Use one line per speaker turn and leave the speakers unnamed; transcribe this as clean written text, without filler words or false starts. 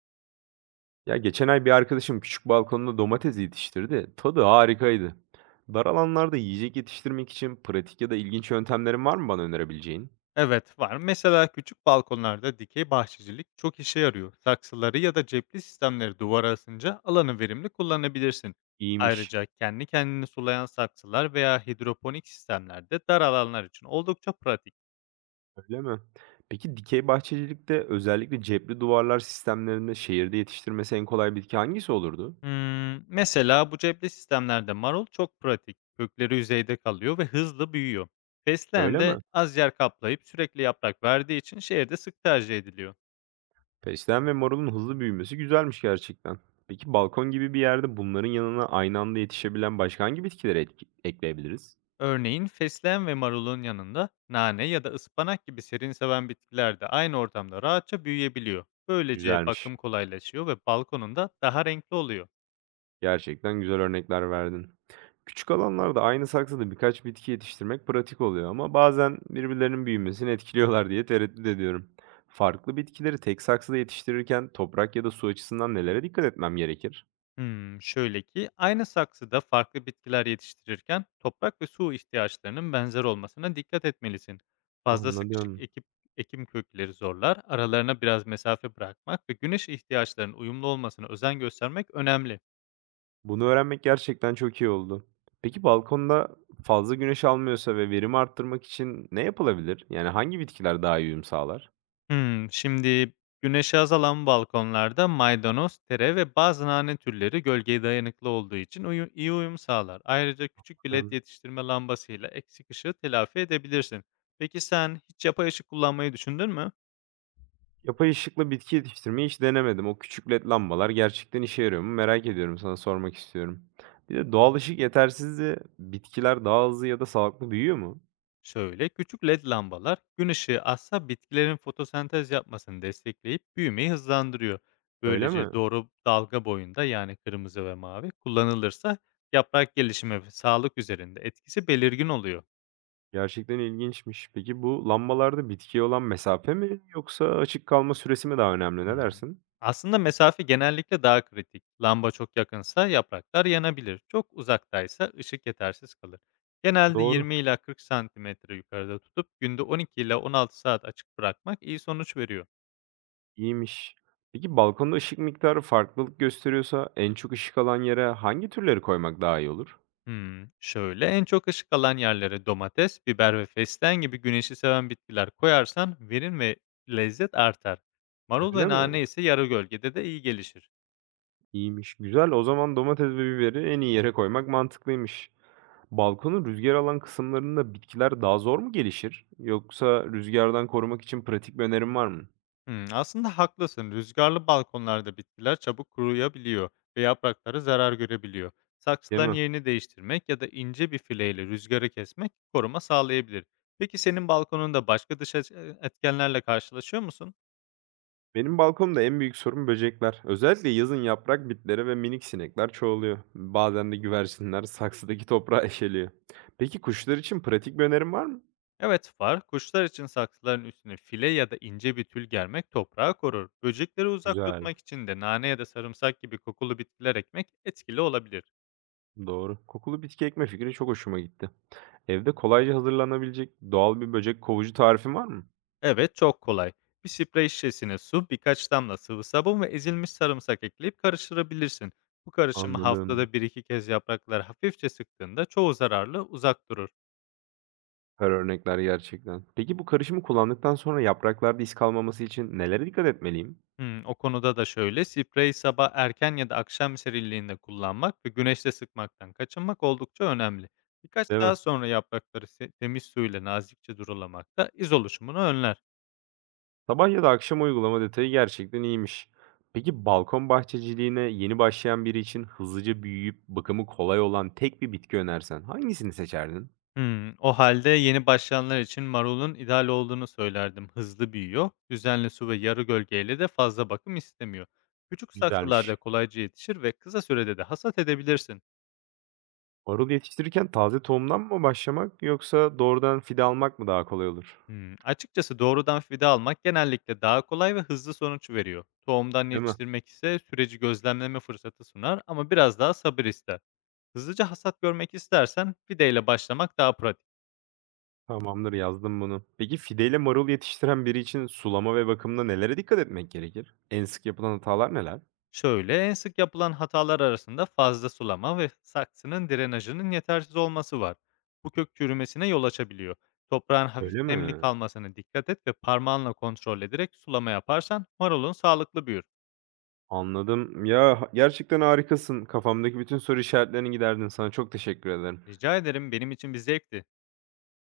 Ya geçen ay bir arkadaşım küçük balkonunda domates yetiştirdi. Tadı harikaydı. Dar alanlarda yiyecek yetiştirmek için pratik ya da ilginç yöntemlerin var mı bana önerebileceğin?
Evet, var. Mesela küçük balkonlarda dikey bahçecilik çok işe yarıyor. Saksıları ya da cepli sistemleri duvara asınca alanı verimli kullanabilirsin.
İyiymiş.
Ayrıca kendi kendini sulayan saksılar veya hidroponik sistemlerde dar alanlar için oldukça pratik.
Öyle mi? Peki dikey bahçecilikte özellikle cepli duvarlar sistemlerinde şehirde yetiştirmesi en kolay bitki hangisi olurdu?
Mesela bu cepli sistemlerde marul çok pratik. Kökleri yüzeyde kalıyor ve hızlı büyüyor. Fesleğen
Öyle mi?
de az yer kaplayıp sürekli yaprak verdiği için şehirde sık tercih ediliyor.
Fesleğen ve marulun hızlı büyümesi güzelmiş gerçekten. Peki balkon gibi bir yerde bunların yanına aynı anda yetişebilen başka hangi bitkileri ekleyebiliriz?
Örneğin fesleğen ve marulun yanında nane ya da ıspanak gibi serin seven bitkiler de aynı ortamda rahatça büyüyebiliyor. Böylece
Güzelmiş.
bakım kolaylaşıyor ve balkonunda daha renkli oluyor.
Gerçekten güzel örnekler verdin. Küçük alanlarda aynı saksıda birkaç bitki yetiştirmek pratik oluyor ama bazen birbirlerinin büyümesini etkiliyorlar diye tereddüt ediyorum. Farklı bitkileri tek saksıda yetiştirirken toprak ya da su açısından nelere dikkat etmem gerekir?
Şöyle ki aynı saksıda farklı bitkiler yetiştirirken toprak ve su ihtiyaçlarının benzer olmasına dikkat etmelisin. Fazla sıkışık
Anladım.
ekip, ekim kökleri zorlar, aralarına biraz mesafe bırakmak ve güneş ihtiyaçlarının uyumlu olmasına özen göstermek önemli.
Bunu öğrenmek gerçekten çok iyi oldu. Peki balkonda fazla güneş almıyorsa ve verimi arttırmak için ne yapılabilir? Yani hangi bitkiler daha iyi uyum sağlar?
Şimdi güneşi azalan balkonlarda maydanoz, tere ve bazı nane türleri gölgeye dayanıklı olduğu için iyi uyum sağlar. Ayrıca küçük bir led
Anladım.
yetiştirme lambasıyla eksik ışığı telafi edebilirsin. Peki sen hiç yapay ışık kullanmayı düşündün mü?
Yapay ışıkla bitki yetiştirmeyi hiç denemedim. O küçük led lambalar gerçekten işe yarıyor mu? Merak ediyorum, sana sormak istiyorum. Bir de doğal ışık yetersizliği bitkiler daha hızlı ya da sağlıklı büyüyor mu?
Şöyle, küçük led lambalar gün ışığı azsa bitkilerin fotosentez yapmasını destekleyip büyümeyi hızlandırıyor.
Öyle mi?
Böylece doğru dalga boyunda yani kırmızı ve mavi kullanılırsa yaprak gelişimi ve sağlık üzerinde etkisi belirgin oluyor.
Gerçekten ilginçmiş. Peki bu lambalarda bitkiye olan mesafe mi yoksa açık kalma süresi mi daha önemli? Ne
Hımm.
dersin?
Aslında mesafe genellikle daha kritik. Lamba çok yakınsa yapraklar yanabilir. Çok uzaktaysa ışık yetersiz kalır. Genelde
Doğru.
20 ila 40 santimetre yukarıda tutup günde 12 ila 16 saat açık bırakmak iyi sonuç veriyor.
İyiymiş. Peki balkonda ışık miktarı farklılık gösteriyorsa en çok ışık alan yere hangi türleri koymak daha iyi olur?
Şöyle, en çok ışık alan yerlere domates, biber ve fesleğen gibi güneşi seven bitkiler koyarsan verim ve lezzet artar. Marul
Öyle
ve
mi?
nane ise yarı gölgede de iyi gelişir.
İyiymiş. Güzel. O zaman domates ve biberi en iyi yere koymak mantıklıymış. Balkonun rüzgar alan kısımlarında bitkiler daha zor mu gelişir? Yoksa rüzgardan korumak için pratik bir önerin var mı?
Aslında haklısın. Rüzgarlı balkonlarda bitkiler çabuk kuruyabiliyor ve yaprakları zarar görebiliyor.
Değil
Saksıların
mi?
yerini değiştirmek ya da ince bir fileyle rüzgarı kesmek koruma sağlayabilir. Peki senin balkonunda başka etkenlerle karşılaşıyor musun?
Benim balkonumda en büyük sorun böcekler. Özellikle yazın yaprak bitleri ve minik sinekler çoğalıyor. Bazen de güvercinler saksıdaki toprağı eşeliyor. Peki kuşlar için pratik bir önerin var mı?
Evet, var. Kuşlar için saksıların üstüne file ya da ince bir tül germek toprağı korur. Böcekleri uzak
Güzel,
tutmak için de nane ya da sarımsak gibi kokulu bitkiler ekmek etkili olabilir.
doğru. Kokulu bitki ekme fikri çok hoşuma gitti. Evde kolayca hazırlanabilecek doğal bir böcek kovucu tarifi var mı?
Evet, çok kolay. Bir sprey şişesine su, birkaç damla sıvı sabun ve ezilmiş sarımsak ekleyip karıştırabilirsin. Bu karışımı
Anladım.
haftada bir iki kez yaprakları hafifçe sıktığında çoğu zararlı uzak durur.
Süper örnekler gerçekten. Peki bu karışımı kullandıktan sonra yapraklarda iz kalmaması için nelere dikkat etmeliyim?
O konuda da şöyle, spreyi sabah erken ya da akşam serinliğinde kullanmak ve güneşte sıkmaktan kaçınmak oldukça önemli. Birkaç
Değil mi?
saat sonra yaprakları temiz suyla nazikçe durulamak da iz oluşumunu önler.
Sabah ya da akşam uygulama detayı gerçekten iyiymiş. Peki balkon bahçeciliğine yeni başlayan biri için hızlıca büyüyüp bakımı kolay olan tek bir bitki önersen hangisini seçerdin?
O halde yeni başlayanlar için marulun ideal olduğunu söylerdim. Hızlı büyüyor, düzenli su ve yarı gölgeyle de fazla bakım istemiyor. Küçük
Güzelmiş.
saksılarda kolayca yetişir ve kısa sürede de hasat edebilirsin.
Marul yetiştirirken taze tohumdan mı başlamak yoksa doğrudan fide almak mı daha kolay olur?
Açıkçası doğrudan fide almak genellikle daha kolay ve hızlı sonuç veriyor. Tohumdan
Değil mi?
yetiştirmek ise süreci gözlemleme fırsatı sunar ama biraz daha sabır ister. Hızlıca hasat görmek istersen fideyle başlamak daha pratik.
Tamamdır, yazdım bunu. Peki fideyle marul yetiştiren biri için sulama ve bakımda nelere dikkat etmek gerekir? En sık yapılan hatalar neler?
Şöyle en sık yapılan hatalar arasında fazla sulama ve saksının drenajının yetersiz olması var. Bu kök çürümesine yol açabiliyor. Toprağın hafif
Öyle
nemli
mi?
kalmasına dikkat et ve parmağınla kontrol ederek sulama yaparsan marulun sağlıklı büyür.
Anladım. Ya, gerçekten harikasın. Kafamdaki bütün soru işaretlerini giderdin. Sana çok teşekkür ederim.
Rica ederim benim için bir zevkti.